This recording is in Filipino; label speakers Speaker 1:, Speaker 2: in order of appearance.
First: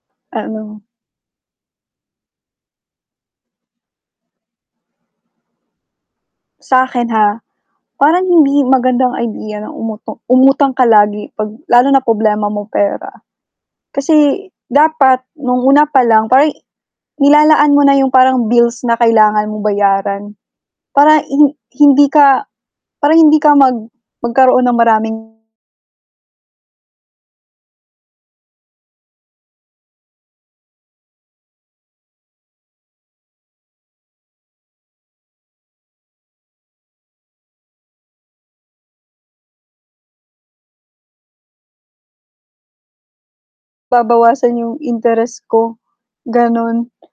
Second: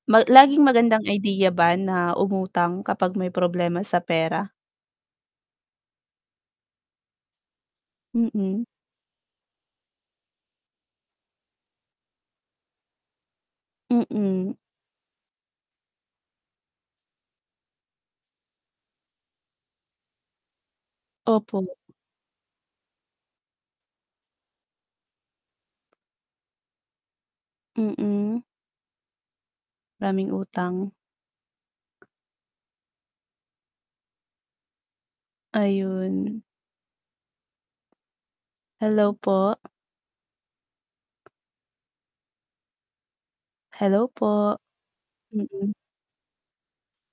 Speaker 1: Ma laging
Speaker 2: Ano
Speaker 1: magandang idea ba na umutang kapag may problema sa pera?
Speaker 2: Sa'kin, ha, parang hindi
Speaker 1: Mm.
Speaker 2: magandang idea na umuto umutang ka lagi 'pag lalo na problema mo pera. Kasi
Speaker 1: Mm.
Speaker 2: dapat no'ng una pa lang, parang i nilalaan mo na 'yong parang bills na kailangan mong bayaran, para hin
Speaker 1: Opo.
Speaker 2: hindi ka para hindi ka mag magkaroon ng maraming
Speaker 1: Mm. Maraming utang. Ayun. Hello po? Hello
Speaker 2: Babawasan
Speaker 1: po?
Speaker 2: 'yong interes ko,
Speaker 1: Mm.
Speaker 2: gano'n.